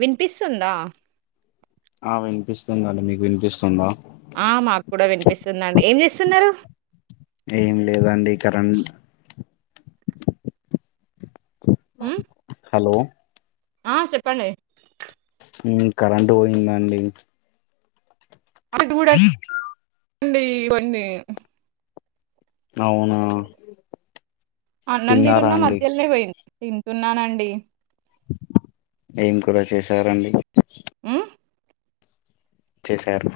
వినిపిస్తుందా ఆ వినిపిస్తుందండి మీకు వినిపిస్తుందా చిన్నారు ఏమి లేదండి కరెంట్ బ ఉమ్ హలో ఆ చెప్పండి కరెంట్ పోయిందండి [unintelligible] వండికొన్ని అవునా అన్నం తిన్నారా తింటున్న అండి మధ్యలోనే పోయింది తింటున్నానండి ఏం కూరా చేసారండి ఆ చేసారు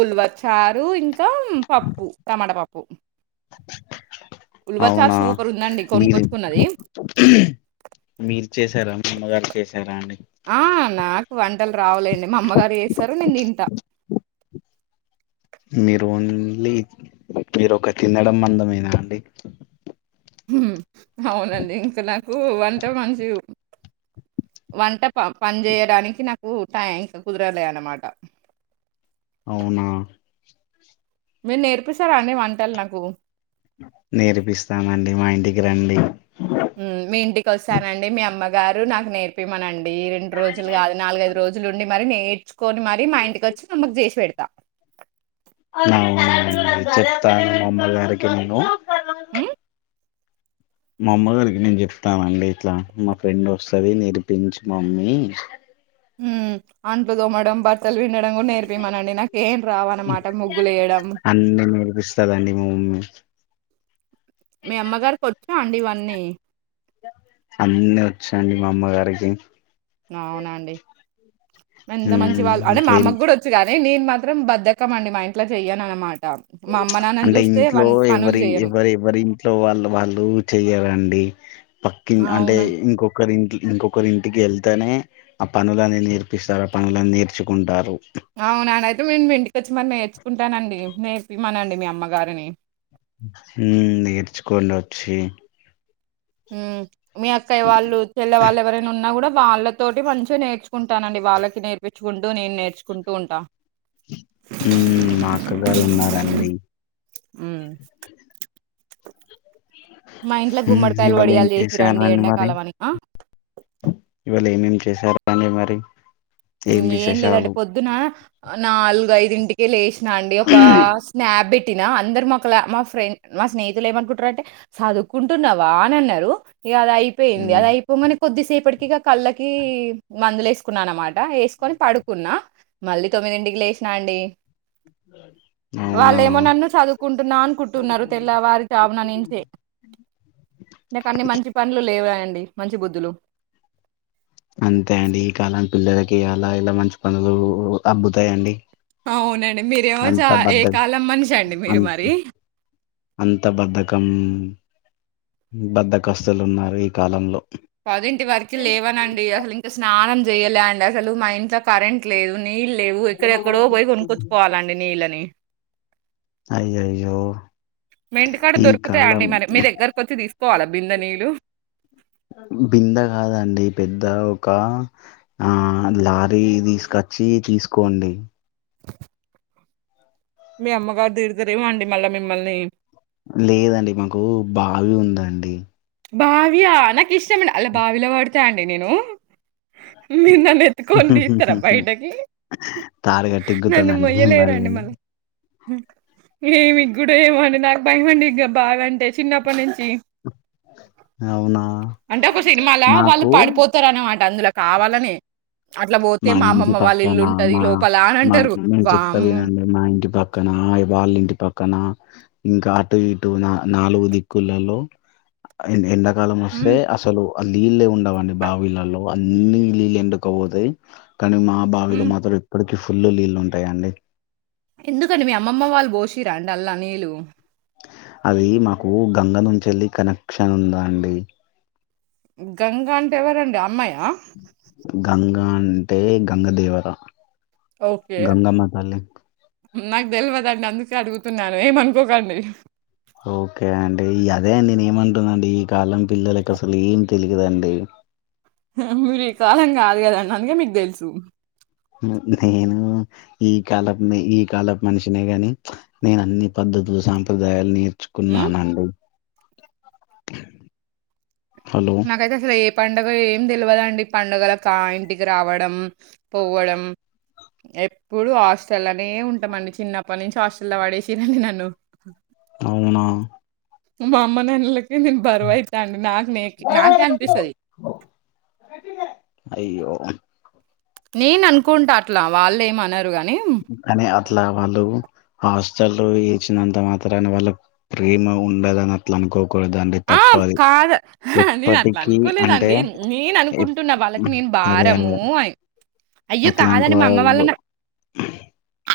ఉల్వ చారు ఇంకా పప్పు టమాట పప్పు ఉల్వచారు అవునా సూపర్ ఉందండి మీరు కొనుక్కొచ్చుకున్నది మీరు చేశారా మా అమ్మగారు చేసారా అండి ఆ నాకు వంటలు రావాలండి మా అమ్మగారు చేస్తారు నేను తింటా మీరు ఓన్లీ మీరు ఒక తినడం అందమేనా అండి హుమ్ అవునండి ఇంకా నా వంట మనిషి కు వంట ప పని చేయడానికి నాకు టైం కుదరలే అన్నమాట అవునా మీరు నేర్పిస్తార అండి వంటల్ నాకు నేర్పిస్తామండి మా ఇంటికి రండి హుమ్ మీ ఇంటికి వస్తానండి మీ అమ్మ గారు నాకు నేర్పియ్ మనండి రెండు రోజులుగాదు నాలుగైదు రోజులుండి మరి నే నేర్చుకొని మరి మా ఇంటికి వచ్చి మా అమ్మకు చేసి పెడతా అవునా అండి చెప్తాను మా అమ్మగారికి నేను హుమ్ మా అమ్మ గారికి నేను చెప్తానండి ఇట్లా మా ఫ్రెండ్ వస్తది నేర్పించు మమ్మీ హుమ్ అంపదో మేడం బ బట్టలు పిండడం కూడా నేర్పిమనండి నాకేం రావనమాట ముగ్గులు వేయడం అన్ని నేర్పిస్తదండి మా మమ్మీ మీ అమ్మగారికొచ్చా అండి ఇవన్నీ అన్నీ వచ్చండి మా అమ్మగారికి అవునండి ఎంత మంచి వాళ్ళు అంటే ఉమ్ మా ఏం అమ్మకు గుడా వచ్చు గ నేను మాత్రం బద్దకంమండి మా ఇంట్లో చెయ్యను అనమాట అంటే ఇంట్లో పనులు ఎవరి జెయ్యను. ఎవరు ఎవరి ఇంట్లో వాళ్ళు వాళ్ళు చెయ్యరు అండి పక్కిన్ అంటే అవునా? ఇంకొకరి ఇంట్లో ఇంకొకరి ఇంటికి ఎళ్తేనే ఆ పనులని నేర్పిస్తారు ఆ పనులని నేర్చుకుంటారు అవునా అండి అయితే నేన్ ఇంటకచ్చి మరి నేర్చుకుంటానండి నేర్పిమనండి మీ అమ్మగారిని హుమ్ నేర్చుకోండి వచ్చి హుమ్ మీ అక్కయ వాళ్ళు చెల్లె వాళ్ళు ఎవరైనా ఉన్నా గుడా వాళ్ళ తోటి మంచిగా నేర్చుకుంటానండి వాళ్ళకి నేర్పించుకుంటూ నేను నేర్చుకుంటూ ఉంటా హుమ్ మా అక్కగారు ఉన్నారండి హుమ్ ఉ గుమ్మడికాయలు ఇవాళ ఏం వడియాలు చేస చేసిరండి రండి మరి ఎండాకాలం అని ఆ ఇవాళ ఏమేమి చేసారు అండి మరి ఏం ఇంకేం లేదండి విశేషాలు పొద్దున నాలుగైదు ఇంటికి లేసి అండి ఒక స్నాప్బిట్ పట్టినా అందరు మాలా మా ఫ్రెండ్ మా స్నేహితులు ఏమనుకుంటారంటే చదువుకుంటున్నావా అని అన్నారు ఇక అది అయిపోయింది ఉమ్ అది అయిపోగానే కొద్దిసేపటికి కిగా కళ్ళకి మందులే వేసుకున్నా అన్నమాట వేసుకొని పడుకున్నా మళ్ళీ తొమ్మిది ఇంటికిలు వేసినా అండి అవునా వాళ్ళేమో నన్ను చదువుకుంటున్నా అనుకుంటున్నారు తెల్ల వారి చాబన నుంచే నక అన్ని మంచి పనులు లేవు అండి మంచి బుద్ధులు అంతే అండి ఈ కాలం పిల్లలకి అలా ఇలా మంచి పనులు అబ్బతాయిండి అవును అంత బధ మీరు అంత మరి అంత బద్ధకం బద్ద కస్తులు ఉన్నారు ఈ కాలంలో పది ఇంటి వరకు లేవనండి అసలు ఇంకా స్నానం చెయలేండ్ అసలు మా ఇంట్లో కరెంట్ లేదు నీళ్ళు లేవు ఎక్కడెక్కడో పోయి కొనుక్కొచ్చుకోవాలండి నీళ్ళని అయ్యయ్యో మెంటికాడ ఈ కాలం దొరుకుతాయండి మన మీ దగ్గరకు వచ్చి తీసుకోవాలా బింద నీళ్లు బింద కాదండి పెద్ద ఒక ఆ లారీ తీసుకొచ్చి తీసుకోండి మీ అమ్మగారు తీరుతరేవండి మళ్ళా మిమ్మల్ని లేదండి మాకు బావి ఉందండి బావి య నాకు ఇష్టమండి అల్లా బావిల పడతా అండి నేను మీరు నన్ను ఎత్తుకొని తీస్తారా బయటకి తాడుగట్టి నన్ను ఎక్కుతానండి మొయ్యలేరుండి మిమ్మల్ని మల్ల ఏమి కూడా ఏమండి నాకు భయం అండి గా బావి అంటే చిన్నప్పటి నుంచి అవునా అంటే ఒక సినిమాల వాళ్లు నాకు పడిపోతారు అనమాట అందుల కావాలనే మా ఇంటి పక్కన మా లోపల అని మా అంటారు నేను చెప్తా వామ్మో వినండి మా ఇంటి పక్కన వాళ్ల ఇం టి పక్కన ఇంకా అటు ఇటు నాలుగు దిక్కులలో ఎండ కాలం వస్తే హ్మ్ అసలు ఆ నీళ్లే ఉండవు అండి బావిలలో అన్ని నీళ్ళు ఎండుకవో తాయి కానీ మా బావిలో హ్మ్ మాత్రం ఇప్పటికి ఫుల్లు నీళ్ళు ఉంటాయండి ఎందుకండి మీ అమ్మమ్మ వాళ్లు బోషీర అండి అల్లా నీళ్లు అది మాకు గంగ నుంచి ఎళ్ళి కనెక్షన్ ఉందాండి గంగ అంటే ఎవరండి అమ్మాయ గంగ అం టే గంగ దేవత ఓకే గంగమ్మ తల్లి నాకు తెలువదండి అందుకే అడుగుతున్నాను ఏమనుకోకండి ఓకే అండి ఈ అదే అండి నేను ఏమంటున అండి ఈ కాలం పిల్లలకి అసలు ఏం తెలియదండి మీరు ఈ కాలం కాదు కదండి అందుకే మీకు తెలుసు నేను ఈ కాలపు ఈ కాలపు మనిషినే గాని నేను అన్ని పద్ధతులు సాంప్రదాయాల్ని హ్మ్ నేర్చుకున్నానండి హలో నాకైతే అసలు ఏ పం డగ ఏం తెలువదండి పండుగల కా ఇంటికి రావడం పోవడం ఎప్పుడు హాస్టల్ నే ఉంటామండి చిన్నప్పటి నుంచి హాస్టల్ల్లో పడేసిరు అండి నన్ను అవునా మా అమ్మ నాన్న ల కు నేను బరువైతా అండి నాకు నే నాకే అనిపిస్తది అయ్యో నేను అనుకుంటా అట్లా వాళ్లు ఏం అనరు గా కానీ అట్లా వాళ్లు హాస్టల్లో ఏచినంత మాత్రాన వాళ్ల ప్రేమ ఉండదు అని అట్లా అనుకో అ కాదు నేను అట్లా ఎప్పటికీ అంటే అనుకోలేదండి నేను ఎప్- అనుకుంటున్నా వాళ్ళకి నేను అదే భారము అదే అని అయ్యో అట్లా కాదండి మా అమ్మ వాళ్లు అనుకోవద్దు నా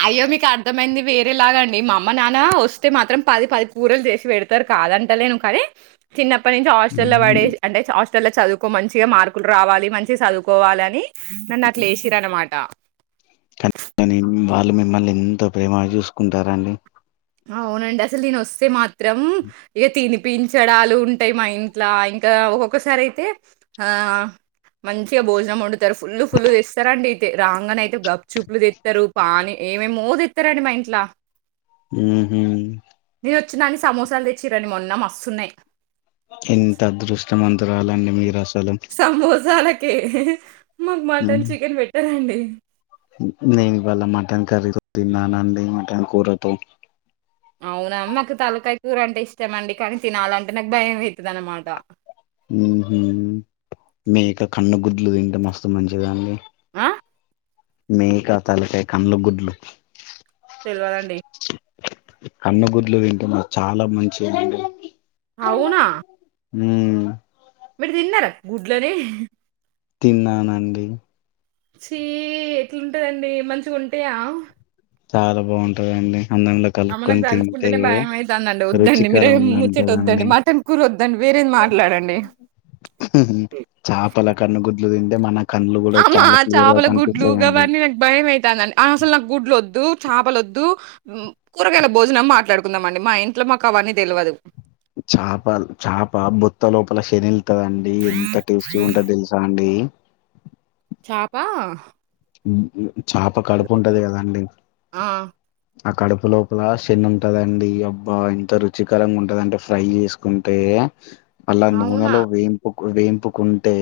అయ్యో మీకర్థమైంది వేరే లాగా అండి మా అమ్మ నాన్న వస్తే మాత్రం పది పది కూరలు చేసి పెడతరు కాదంటలేను కానీ చిన్న ప్పటి నుంచి హాస్టల్లో పడే ఉమ్, అంటే హాస్టల్లో చదువుకో మంచిగా మార్కులు రావాలి మంచిగా చదువుకోవాలని నన్నట్లేశీర్ అన్నమాట కానీ వాళ్ళు మిమ్మల్ని ఎంత ప్రేమగ చూసుకుంటారండి ఆ అవునండి అసలు నేన్ వస్తే మాత్రం ఇక తినిపించడాలు ఉంటాయి మా ఇంట్లా ఇంకా ఒక్కొక్కసారి అయితే ఆ మంచిగా భోజనం ఒండుతారు ఫుల్లు ఫుల్ తెస్తారండి అయితే రాంగనే అయితే గప్చూపులు తెత్తరు పానీ ఏమేమో తెత్తరండి మా ఇంట్లా ఊహూ ఇగ వచ్చినాని సమోసాలు తెచ్చిరండి మొన్న మస్తున్నాయి పిలవరండి మీరస సమోసాలె కే మాక్ మటన్ చికెన్ పెట్టరండి నేన్ ఇవాల మటన్ కర్రీతో తిన్నానండి మటన్ కూరతో అవునా మాకు తలకాయ కూర అంటే ఇష్టం అండి కానీ తినాలంటే నాక్ భయం అయితది అనమాట ఉహు మేక కన్ను గుడ్లు తింటే మస్తు మంచిదండి ఆ మేక తలకాయ కన్లు గుడ్లు తెలవదండి. కన్ను గుడ్లు తింటే మ చాలా మంచిదండి. అవునా మ్మ్ మీరు తిన్నారా గుడ్లనీ? తిన్నానండి. ఛీ ఎట్లుంటదండి మంచిగుంటయా? చాలా బావుంటదండి. అమ్మ నాకు దలుచుకుంటేనే భయమైతాందండి వద్దండి మీరే ముచ్చటొద్దండి మటన్ కూర వద్ ఊ హ్మ్ చాపల కన్ను గుడ్లు తింటే మన కళ్ళు కూడా అమ్మా చాలా క్లియర్ గా చేపల గుడ్లు కనిపిస్తాయండి గవన్నీ నాకు భయం అయితాందండి. అహ అసలు నాకు గుడ్లు ఒద్దు చాపలొద్దు. మ్మ్ కూరగాయల భోజనం మాట్లాడుకుందాంమండి మా ఇంట్లో మాకవన్నీ తెలవదు. చాపల్ చాపా బొత్త లోపల శనెల్ ట్టదండి ఎంత టేస్టీ గుంటదో తెలుసా అండి? చాపా మ్మ్ [unintelligible] చాప కడుపు ఉంటది గదండి. ఆ! ఆ కడుపు లోపల శన ఉంటదండి, అబ్బా! ఎంత రుచికరంగా ఉంటదంటే ఫ్రై చేసుకుంటే అలా అవునా! నూనెలో వేంపు కు వేంపుకుంటే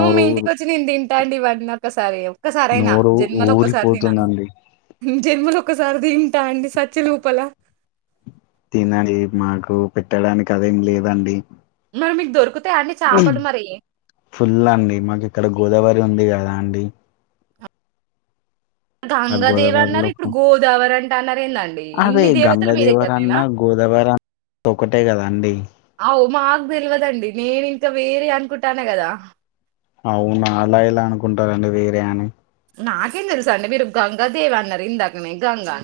ఔ మీ ఇంటికి వచ్చి నేను తింటా అండి ఇవన్నీ ఒకసారి. ఒకసారయినా నోరు జన్మలో ఒకసారి తినా ఊరిపోతుందండి జన్మలో ఒకసారిది. తింటా అండి సచ్చేలోపల తినండి మాకు పెట్టడానికి అదేం లేదండి. మరి మీకు దొరుకు హ్మ్ ఫుల్ అండి మాకు ఇక్కడ గోదావరి ఉంది గదా అండి ఆ గంగాదేవి అన్నారు గోదావరిలో ఇప్పుడు ఫు- గోదావరి అంట్ దాన్న అదే గంగా దేవర అన్నా గోదావరి అన్నా ఒకటే గద అండి. అవు మాకు తెలవదండి నేను ఇంకా వేరే అనుకుటాన్నా కదా అవునా అలా ఎలా అనుకుంటారండి వేరే అని నాకేం తెలుసండి మీరు గంగా దేవి అన్నారు ఇందాకనే గంగా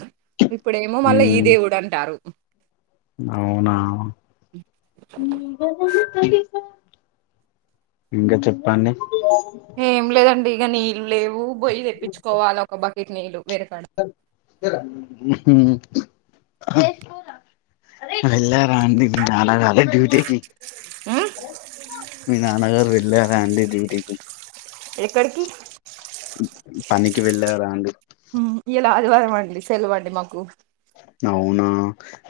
ఇప్పుడేమో మళ్ళా ఈ ఉమ్, దేవుడు అంటారు. అవునా ఇంకా చెప్పండి ఏం లేదండి ఇక నీళ్ళు లేవు బొయ్య తెప్పించుకోవాలి ఒక బక్కెట్ మేలు [unintelligible] వెళ్లారా అంటే మీ నాన్నగారు డ్యూటీకి ఉమ్ మీ నాన్న గారు వెళ్ళరా రండి డ్యూటీ కి ఎక్కడికి పనికి వెళ్ళారా అండి ఉమ్ ఇయలా ఆదివారం అండి సెలవండి మాకు అవునా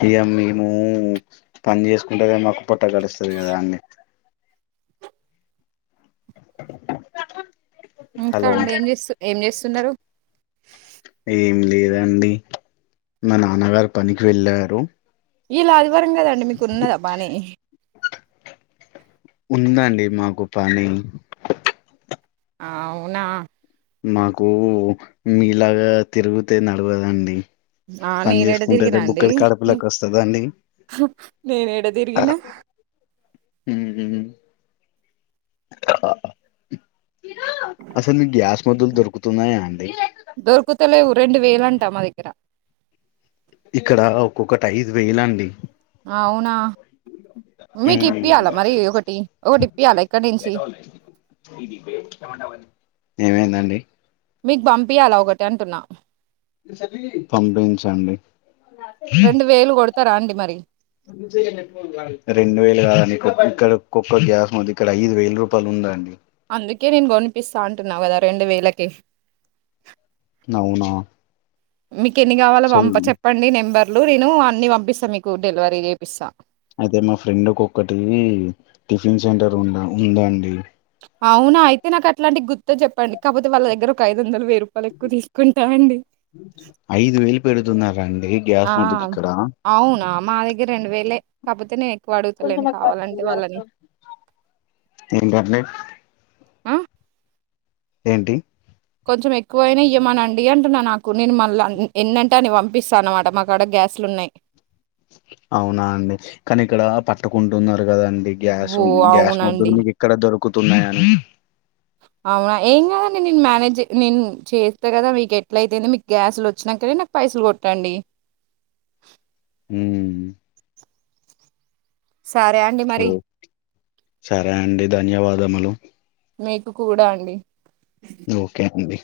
ఇక మేము పని చేసుకుంటే మాకు పొట్ట గడుస్తుంది కదా అండి ఇంకా హలో అండి ఏం చేస్త ఏం చేస్త సున్నారు ఏం లేదండి మా నాన్నగారు పనికి వెళ్ళారు ఇలా అది వారం కదండి మీకు ఉన్నదా పని ఉందండి మాకు పని అవునా మాకు మీలాగా తిరుగితే నడవదండి ఆ పని నేను ఏడా చేసుకుంటేనే తిరిగినా అండి బుక్కడి కడుపులోకి వస్తదండి హా నేను ఏడా తిరిగినా అసలు మీ గ మందులు దొరుకుతున్నాయా అండి దొరుకుతలేవు రెండు వేలు అంటా మా దగ్గర ఇక్కడ ఒక్కొక్కటి ఐదు వేల అండి అవునా మీకు ఇప్పియాలా మరి ఒకటి ఒకటి ఇప్పియాలా ఇక్కడ నుంచి ఏమైందండి మీకు పంపి అలా ఒకటి అంటున్నా పంపించండి అ ఇస్తా రండి మరి రెండు వేలు కాదండి ఇక్కడ కుక్క గ్యాస్ మీద ఇక్కడ ఐదు వేల రూపాయలు ఉందాండి అందుకే నేను కోనిపిస్తా అంటున్నావు కదా రెండు వేలకి అవునా మీ కి ఎన్ని కావాలా అసలు పంప చెప్పండి నెంబర్ లు నేను అన్ని పంపిస్తాను మీకు డెలివరీ చేపిస్తా అయితే మా ఫ్రెండ్ ఒకక్కటి టిఫిన్ సెంటర్ ఉంద ఉందాండి అవునా అయితే నాకు అట్లాంటి గుర్తు చెప్పండి కాకపోతే వాళ్ళ దగ్గర ఒక ఐ ఐదు వందలు వెయ్యి రూపాయలు ఎక్కువ తీసుకుంటా అండి ఐదు వేలు పెడుతున్నారండి ఆ గ్యాస్ ముద్దుకి ఇక్కడ అవునా మా దగ్గర రెండు వేలే [unintelligible] కొంతమంది కావాలంటే వాళ్ళని ఎటాండి ఆ ఏంటి కొంచెం ఎక్కువైనా ఇవ్వమనండి అంటున్నా నా నాకు నేను మళ్ళీ ఎన్నంటే అని పంపిస్తాను అన్నమాట మాకడా గ్యాస్లు ఉన్నాయి అవునా అండి కానీ ఇక్కడ పట్టుకుంటున్నారు కదాండి గ్యాస్ ఓ గ్యాస్ మొదు అవునండి మీకు ఎక్కడ దొరుకుంది తక్కుతున్నాయని అవునా ఏం కదండి నేను మేనేజ్ నేను చేస్తా కదా మీకు ఎట్ల అయితే మీకు గ్యాసులు వచ్చినాకే నాకు పైసలు కొట్టండి హ్మ్ సరే అండి ఓ మరి సరే అండి ధన్యవాదములు మీకు కూడా అండి ఓకే అండీ